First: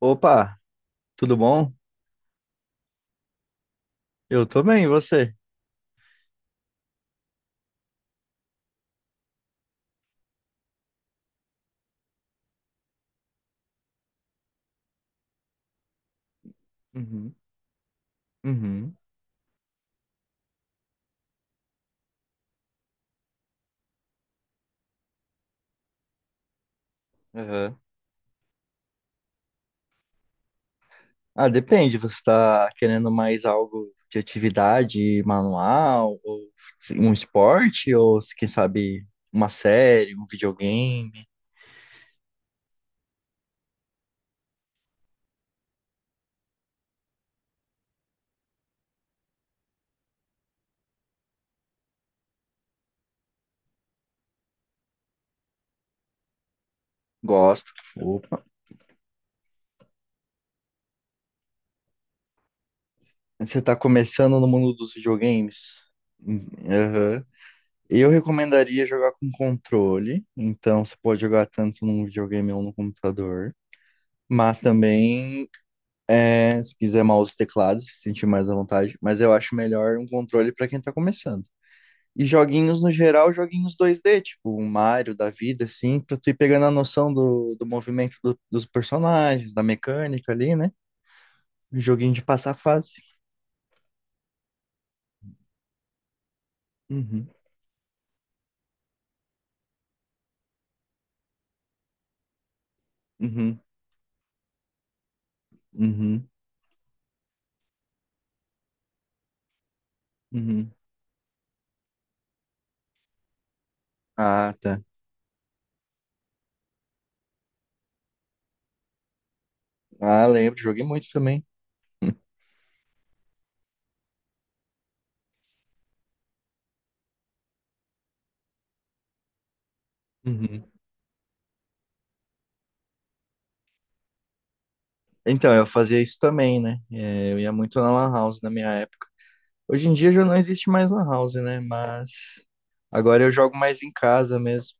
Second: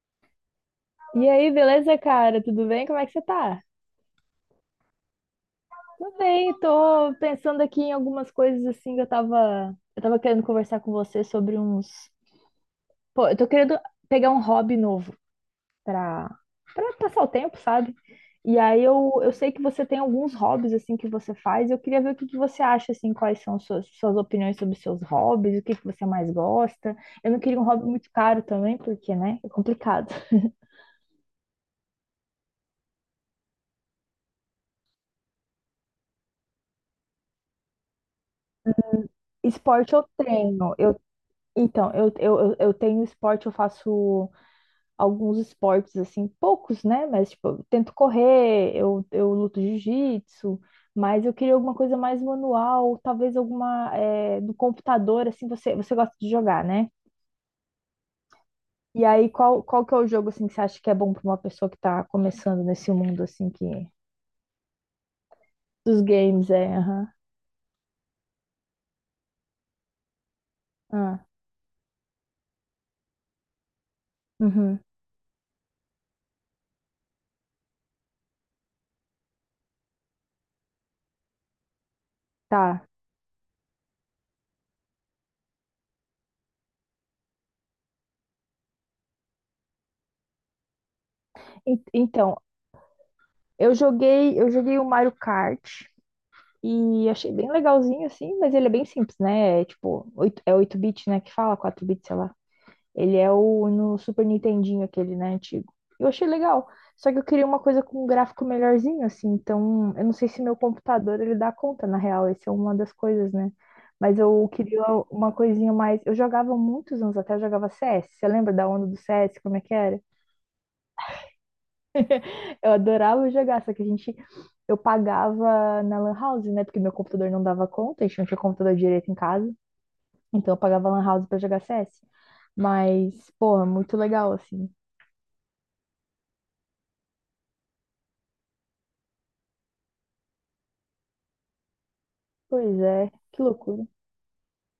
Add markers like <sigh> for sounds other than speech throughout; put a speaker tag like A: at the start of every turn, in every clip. A: Opa,
B: E
A: tudo
B: aí,
A: bom?
B: beleza, cara? Tudo bem? Como é que você tá?
A: Eu tô bem, e você?
B: Tudo bem, tô pensando aqui em algumas coisas assim que eu tava querendo conversar com você sobre uns. Pô, eu tô querendo pegar um hobby novo pra, pra passar o
A: Uhum,
B: tempo, sabe? E aí
A: uhum,
B: eu sei que você tem alguns hobbies assim que você faz, e eu queria ver o que que você acha, assim, quais são suas opiniões sobre os seus hobbies, o que que você mais gosta. Eu não queria um
A: aham.
B: hobby muito caro também, porque, né, é complicado.
A: Ah, depende, você tá querendo mais algo de atividade manual, ou um esporte, ou quem sabe uma
B: Esporte eu
A: série, um
B: treino, eu.
A: videogame?
B: Então, eu tenho esporte, eu faço alguns esportes, assim, poucos, né? Mas, tipo, eu tento correr, eu luto jiu-jitsu, mas eu queria alguma coisa mais manual, talvez alguma é, do computador, assim, você gosta de jogar, né?
A: Gosto. Opa.
B: E aí, qual que é o jogo, assim, que você acha que é bom para uma pessoa que tá começando nesse mundo, assim,
A: Você
B: que...
A: tá começando no mundo dos videogames?
B: Dos
A: Hum.
B: games, é, aham.
A: Aham. Eu recomendaria jogar com controle, então você pode
B: Ah,
A: jogar tanto num videogame ou no computador, mas
B: uhum,
A: também é, se quiser mouse e teclado, se sentir mais à vontade, mas eu acho melhor um controle para quem tá começando. E joguinhos
B: tá.
A: no geral, joguinhos dois d, tipo um Mario da vida, assim, pra tu ir pegando a noção do, do movimento dos personagens, da mecânica ali, né? Joguinho de
B: Então,
A: passar fase.
B: eu joguei o Mario Kart, e
A: Uhum,
B: achei bem legalzinho, assim, mas ele é bem simples, né? É tipo, é oito bits, né? Que fala, quatro bits, sei lá. Ele é
A: uhum,
B: o no Super Nintendinho, aquele, né? Antigo. Eu
A: uhum,
B: achei legal. Só que eu queria uma coisa com um gráfico melhorzinho, assim. Então, eu não sei se meu
A: uhum.
B: computador ele dá conta, na real. Essa é uma das coisas, né? Mas eu
A: Ah, tá.
B: queria uma coisinha mais. Eu jogava muitos anos até, eu jogava CS. Você lembra da onda do CS? Como é que era?
A: Ah, lembro, joguei muito também.
B: Eu adorava jogar, só que a gente. Eu pagava na Lan House, né? Porque meu computador não dava conta, a gente não tinha computador direito em casa. Então eu
A: Uhum.
B: pagava Lan House pra jogar CS. Mas, porra, muito legal, assim.
A: Então, eu fazia isso também, né? É, eu ia muito na Lan House na minha época. Hoje em dia já não existe mais lan house, né? Mas
B: Pois é,
A: agora eu
B: que
A: jogo mais
B: loucura.
A: em casa mesmo.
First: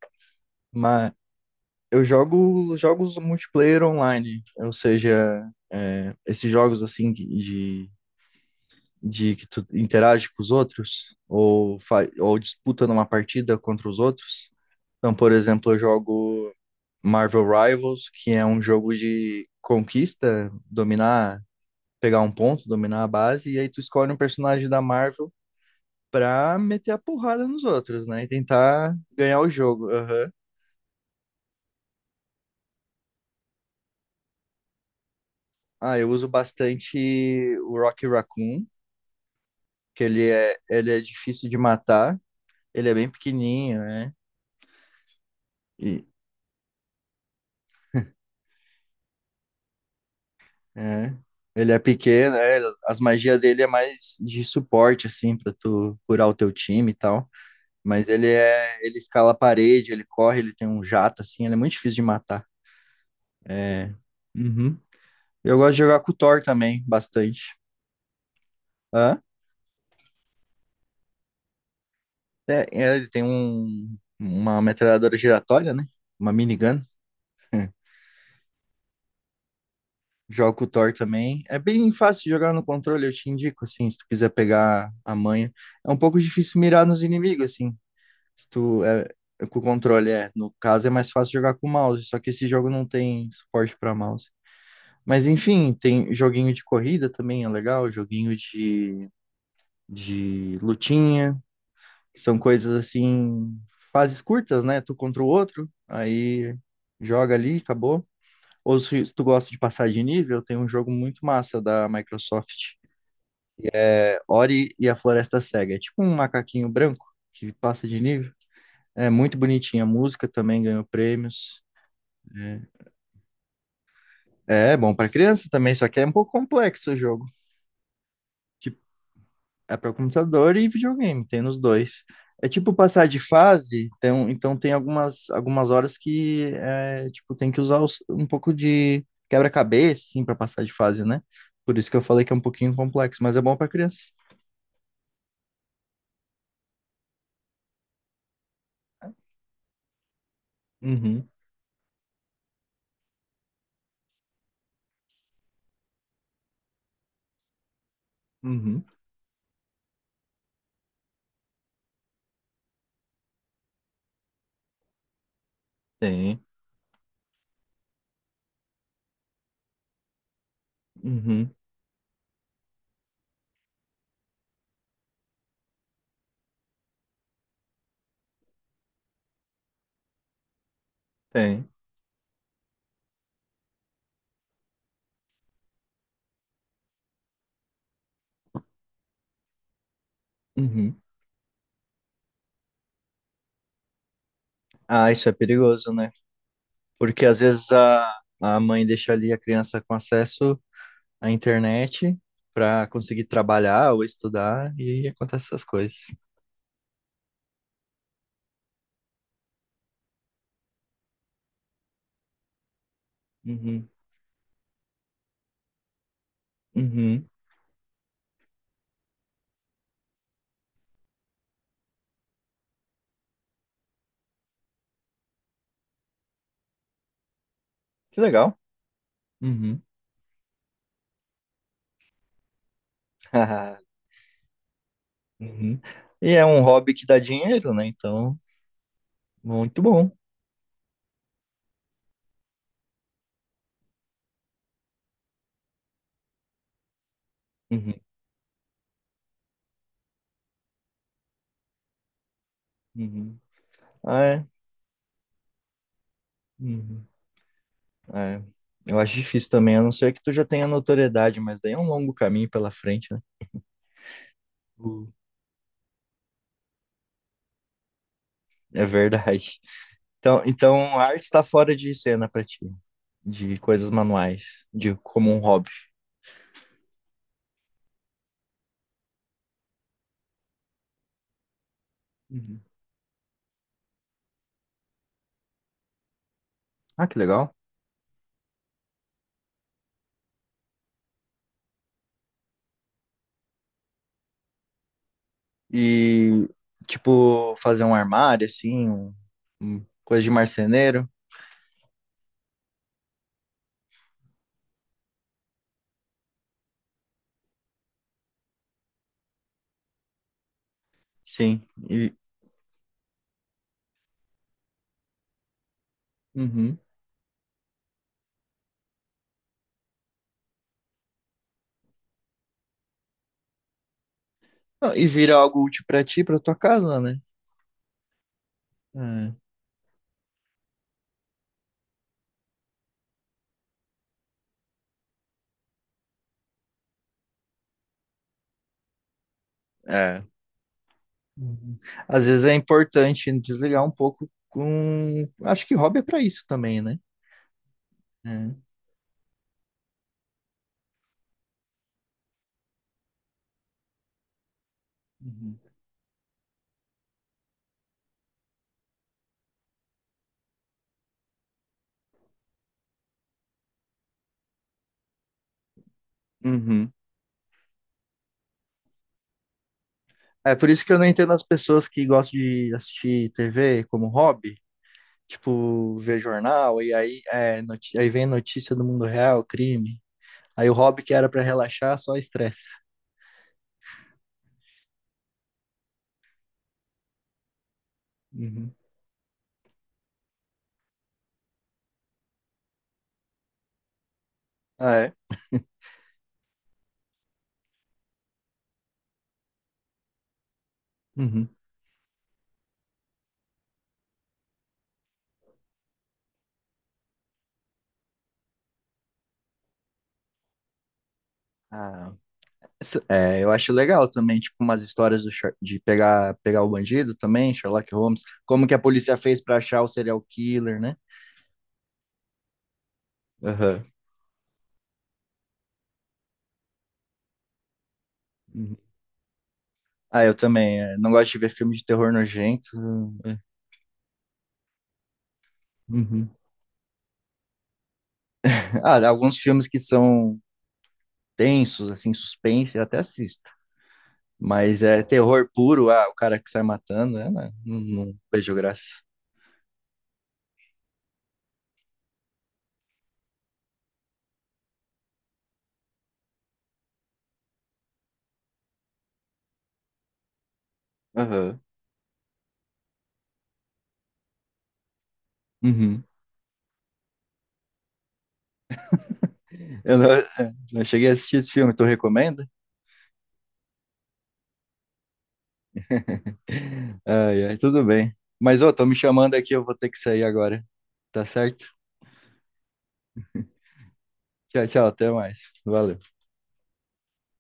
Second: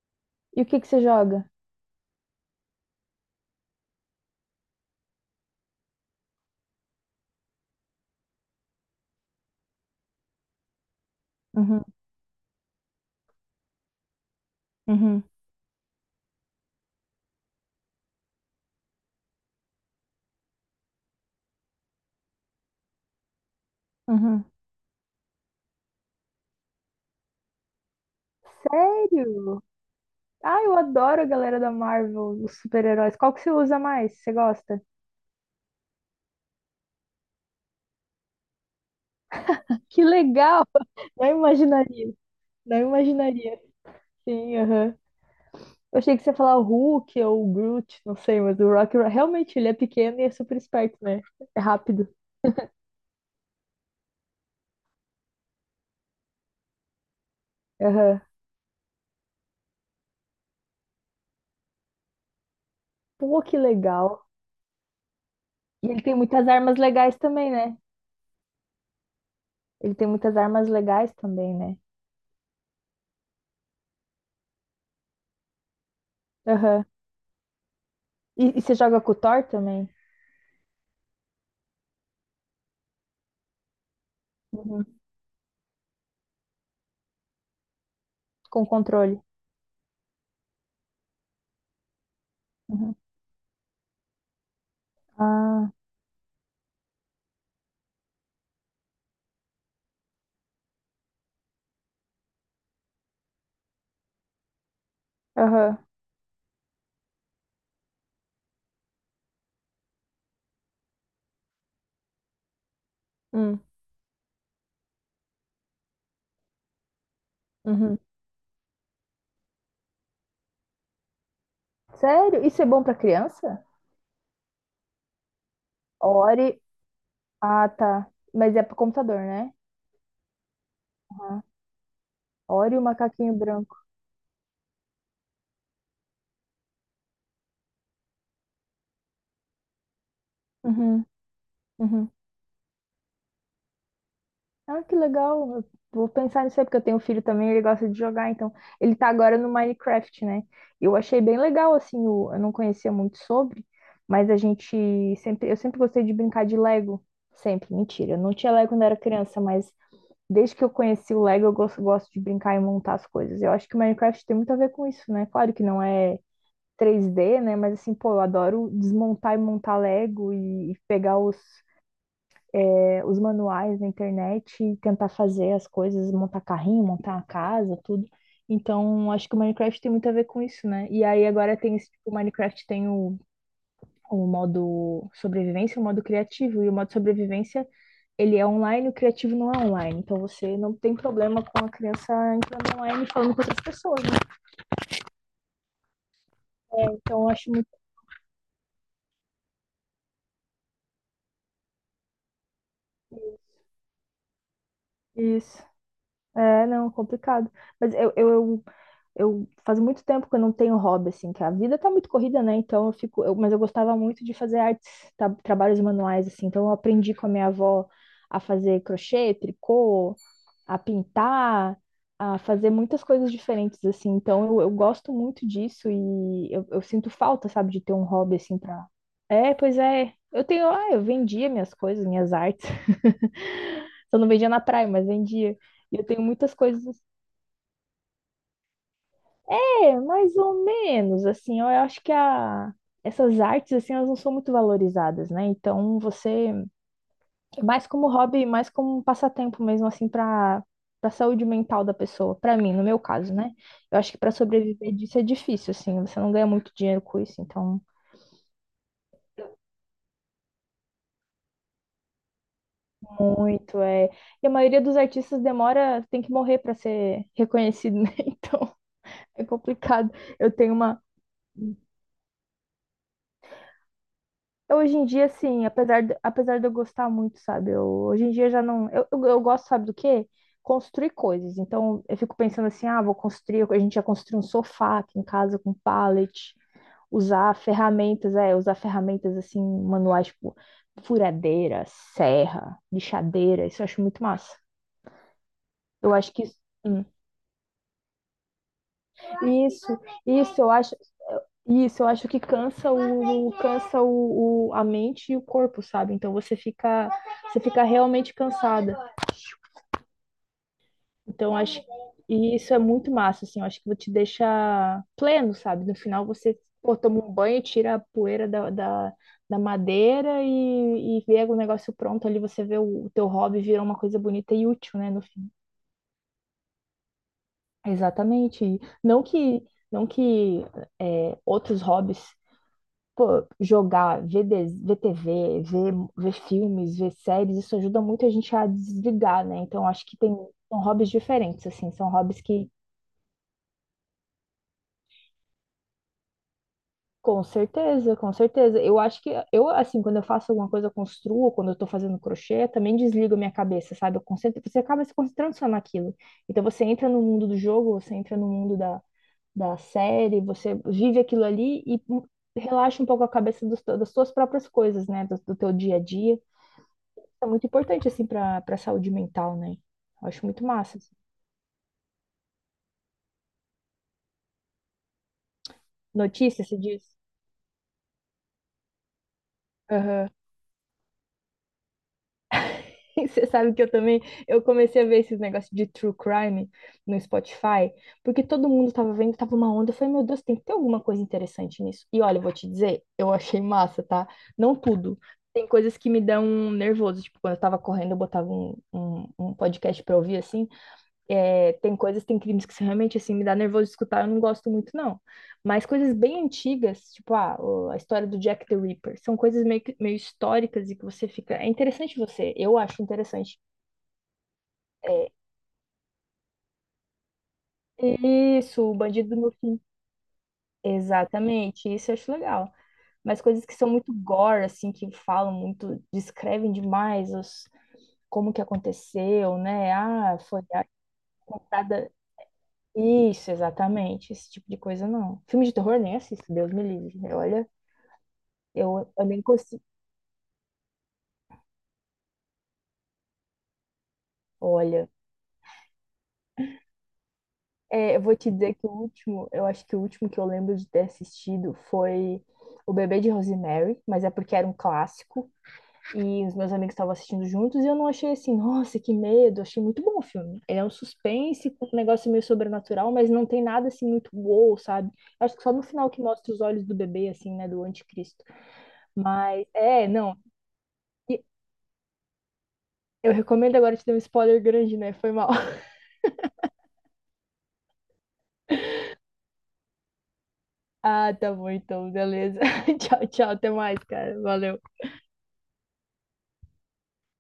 B: E o que que você
A: Mas
B: joga?
A: eu jogo jogos multiplayer online, ou seja, é, esses jogos assim de que tu interage com os outros ou,
B: Uhum,
A: ou disputa numa partida contra os outros. Então,
B: uhum,
A: por exemplo, eu jogo Marvel Rivals, que é um jogo de conquista, dominar, pegar um ponto, dominar a base, e aí tu escolhe um
B: uhum.
A: personagem da Marvel pra meter a porrada nos outros, né? E tentar ganhar o
B: Sério?
A: jogo. Aham.
B: Ah, eu adoro a galera da Marvel, os super-heróis. Qual que você usa mais? Você gosta?
A: Ah, eu uso bastante o Rocky Raccoon, que
B: Que legal!
A: ele é
B: <laughs> Não
A: difícil de
B: imaginaria,
A: matar,
B: não
A: ele é bem
B: imaginaria.
A: pequenininho, né?
B: Sim, aham. Eu
A: E,
B: achei que você ia falar o Hulk ou o Groot, não sei, mas o Rocket realmente ele é pequeno e é super esperto,
A: é.
B: né? É
A: Ele é
B: rápido.
A: pequeno, é, as magias dele é mais de suporte, assim, pra tu curar o teu time e tal. Mas
B: Aham.
A: ele é, ele escala a parede, ele corre, ele tem um jato, assim, ele é muito difícil de matar.
B: Pô, que
A: É.
B: legal.
A: Uhum. Eu gosto de
B: E
A: jogar
B: ele
A: com
B: tem
A: o Thor
B: muitas armas
A: também,
B: legais também,
A: bastante.
B: né?
A: Hã?
B: Ele tem muitas armas legais também, né?
A: É, é, ele tem um, uma metralhadora giratória, né? Uma minigun.
B: Aham.
A: <laughs>
B: E você joga com o Thor também?
A: Joga com o Thor também. É bem fácil de jogar no controle, eu te indico, assim, se tu quiser pegar
B: Uhum.
A: a manha. É um pouco difícil mirar nos inimigos, assim. Se
B: Com
A: tu é,
B: controle.
A: é com o controle, é. No caso, é mais fácil jogar com o mouse, só que esse jogo não
B: Uhum.
A: tem suporte para mouse. Mas
B: Ah,
A: enfim, tem joguinho de corrida também, é legal. Joguinho de lutinha. São coisas assim, fases curtas, né? Tu contra o outro,
B: aham.
A: aí joga ali, acabou. Ou se tu gosta de passar de nível, tem um jogo muito massa da Microsoft,
B: Hum,
A: é Ori e a Floresta Cega. É tipo um macaquinho branco que passa de
B: uhum.
A: nível. É muito bonitinha a música, também ganhou prêmios.
B: Sério? Isso é bom pra criança?
A: É, é bom para criança também, só que é um pouco
B: Ori.
A: complexo o jogo.
B: Ah, tá. Mas é pro computador, né?
A: É para computador e videogame, tem
B: Aham.
A: nos dois. É tipo
B: Ori e o
A: passar de
B: macaquinho branco.
A: fase, então, então tem algumas, algumas horas que é, tipo, tem que usar um pouco de quebra-cabeça, assim, para passar de fase,
B: Uhum.
A: né? Por isso que eu
B: Uhum.
A: falei que é um pouquinho complexo, mas é bom para criança.
B: Ah, que legal. Eu vou pensar nisso aí, porque eu tenho um filho também, ele gosta de jogar, então ele tá agora no Minecraft, né? Eu achei
A: Uhum,
B: bem legal, assim, eu não conhecia muito sobre, mas a gente sempre, eu sempre gostei de brincar de Lego, sempre, mentira, eu não tinha Lego quando
A: uhum,
B: era criança, mas desde que eu conheci o Lego, gosto de brincar e montar as coisas. Eu acho que o Minecraft tem muito a ver com isso, né? Claro que não é
A: tem,
B: 3D, né? Mas assim, pô, eu adoro desmontar e montar Lego e pegar os
A: uhum,
B: é, os manuais na internet e tentar fazer as coisas, montar carrinho, montar uma casa, tudo. Então, acho que o Minecraft tem muito a ver com isso, né? E aí agora
A: tem,
B: tem esse, tipo, o Minecraft tem o modo sobrevivência, o modo criativo, e o modo sobrevivência ele é online, o criativo não é online. Então você não tem
A: uhum.
B: problema com a criança entrando online e falando com outras pessoas, né?
A: Ah, isso é perigoso, né?
B: Então
A: Porque
B: eu
A: às
B: acho muito
A: vezes a mãe deixa ali a criança com acesso à internet para conseguir trabalhar ou estudar e acontece
B: isso.
A: essas coisas.
B: É, não, complicado. Mas eu, eu, eu faz muito tempo que eu não tenho hobby, assim, que a vida tá muito corrida, né? Então eu fico, mas eu
A: Uhum.
B: gostava muito de fazer artes, tá, trabalhos manuais, assim. Então eu aprendi com
A: Uhum.
B: a minha avó a fazer crochê, tricô, a pintar, a fazer muitas coisas diferentes, assim. Então eu gosto muito disso e eu sinto falta, sabe, de ter um
A: Que
B: hobby,
A: legal.
B: assim, pra... É, pois
A: Uhum.
B: é. Eu tenho, ah, eu vendia minhas coisas, minhas artes. <laughs>
A: <laughs>
B: Eu não vendia na praia, mas vendia.
A: Uhum.
B: E eu tenho
A: E é
B: muitas
A: um
B: coisas.
A: hobby que dá dinheiro, né? Então, muito
B: É,
A: bom.
B: mais ou menos, assim, eu acho que a, essas artes, assim, elas não são muito valorizadas, né? Então, você, mais
A: Uhum.
B: como hobby, mais como um passatempo mesmo, assim, para saúde mental da pessoa, para mim, no meu caso,
A: Uhum.
B: né? Eu acho que
A: Ah,
B: para
A: é.
B: sobreviver disso é difícil, assim, você não ganha muito dinheiro
A: Uhum.
B: com isso, então,
A: É. Eu acho difícil também, a não ser que tu já tenha notoriedade, mas daí é um longo caminho pela frente, né?
B: muito é. E a maioria dos
A: Uh.
B: artistas demora, tem que morrer para ser reconhecido, né? <laughs> Então,
A: É
B: é
A: verdade.
B: complicado.
A: Então,
B: Eu tenho
A: então
B: uma.
A: a arte está fora de cena para ti, de coisas manuais, de
B: Hoje em dia,
A: como um
B: assim,
A: hobby.
B: apesar de eu gostar muito, sabe? Eu, hoje em dia já não. Eu gosto, sabe do quê? Construir coisas. Então, eu fico
A: Uhum.
B: pensando assim: ah, vou construir. A gente já construiu um sofá aqui em casa com pallet,
A: Ah, que legal.
B: usar ferramentas, é, usar ferramentas assim, manuais, tipo furadeira, serra, lixadeira. Isso eu acho muito massa. Eu acho que
A: E,
B: isso. Hum,
A: tipo, fazer um armário, assim, um
B: Isso,
A: coisa de
B: isso eu acho.
A: marceneiro.
B: Isso, eu acho que cansa a mente e o corpo, sabe? Então você fica realmente cansada. Então
A: Sim,
B: acho
A: e,
B: e isso é muito massa, assim, eu acho que te deixa pleno, sabe? No final você
A: uhum.
B: pô, toma um banho, tira a poeira da, da madeira e vê o negócio pronto ali, você vê o teu hobby virar uma coisa bonita e
A: Não,
B: útil,
A: e
B: né, no
A: vira
B: fim.
A: algo útil pra ti, pra tua casa, né?
B: Exatamente. E não que não que é, outros hobbies pô, ver TV, ver filmes, ver séries, isso ajuda muito a gente a desligar, né? Então,
A: É,
B: acho que
A: é.
B: tem, são hobbies diferentes,
A: Uhum.
B: assim, são
A: Às
B: hobbies
A: vezes é
B: que,
A: importante desligar um pouco com. Acho que hobby é pra isso também, né?
B: com certeza, com
A: É.
B: certeza. Eu acho que, eu, assim, quando eu faço alguma coisa, eu construo, quando eu tô fazendo crochê, eu também desligo a minha cabeça, sabe? Eu concentro, você acaba se concentrando
A: Uhum.
B: só naquilo. Então, você entra no mundo do jogo, você entra no mundo da, da série, você vive aquilo ali e relaxa um pouco a cabeça dos, das suas próprias coisas, né? Do teu dia a dia.
A: Uhum.
B: É muito importante, assim, pra saúde mental, né? Eu acho
A: É
B: muito
A: por isso que eu
B: massa.
A: não
B: Assim.
A: entendo as pessoas que gostam de assistir TV como hobby, tipo, ver
B: Notícia, se
A: jornal, e
B: diz?
A: aí, é, aí vem notícia do mundo real, crime.
B: Aham.
A: Aí o hobby que era pra relaxar, só estresse.
B: <laughs> Você sabe que eu também, eu comecei a ver esses negócios de true crime no Spotify, porque todo
A: Uhum.
B: mundo tava vendo, tava uma onda, eu falei, meu Deus, tem que ter alguma coisa interessante nisso. E olha, eu vou te dizer, eu achei massa, tá? Não
A: Ah, é?
B: tudo. Tem coisas que me dão nervoso, tipo, quando eu tava correndo, eu botava um podcast pra ouvir, assim.
A: Uhum.
B: É, tem coisas, tem crimes que são realmente assim me dá nervoso de escutar, eu não gosto muito, não. Mas coisas bem antigas, tipo ah, a história do Jack the Ripper, são coisas meio, meio históricas e que você fica. É
A: Ah,
B: interessante você, eu acho
A: Essa- é, eu
B: interessante.
A: acho legal também, tipo, umas histórias do
B: É,
A: De pegar, pegar o bandido também, Sherlock Holmes, como que a
B: isso, o
A: polícia
B: bandido
A: fez
B: do meu
A: pra
B: fim.
A: achar o serial killer, né?
B: Exatamente, isso eu acho legal. Mas coisas que
A: Aham.
B: são muito gore, assim, que falam muito, descrevem demais os, como que
A: Uhum.
B: aconteceu, né?
A: Ah, eu
B: Ah, foi
A: também,
B: a
A: é, não gosto de ver filme de
B: comprada.
A: terror nojento. É.
B: Isso, exatamente. Esse tipo de coisa não. Filme de terror nem
A: Uhum.
B: assisto, Deus me livre. Olha,
A: <laughs> Ah,
B: eu
A: alguns
B: nem
A: filmes que
B: consigo.
A: são tensos, assim, suspense, eu até assisto. Mas é
B: Olha,
A: terror puro, ah, o cara que sai matando, é, né? Não, não
B: é, eu vou te
A: vejo
B: dizer que o
A: graça.
B: último, eu acho que o último que eu lembro de ter assistido foi O Bebê de Rosemary, mas é porque era um clássico e os meus amigos estavam assistindo juntos e eu não achei assim, nossa, que medo. Eu achei muito bom o filme. Ele é um
A: Aham.
B: suspense com um negócio meio sobrenatural, mas não tem nada assim muito wow, sabe? Acho que só no
A: Uhum.
B: final que mostra os olhos do bebê, assim, né, do anticristo. Mas,
A: Eu não,
B: é,
A: <laughs> eu
B: não.
A: não cheguei a assistir esse filme, tu recomenda?
B: Eu recomendo agora te dar um spoiler grande, né? Foi mal. <laughs>
A: <laughs> Ai, ai, tudo bem. Mas, ô, tô me chamando aqui, eu vou ter que sair agora. Tá
B: Ah, tá
A: certo?
B: bom então, beleza. <laughs> Tchau, tchau, até mais, cara.
A: Tchau,
B: Valeu.
A: tchau, até mais. Valeu.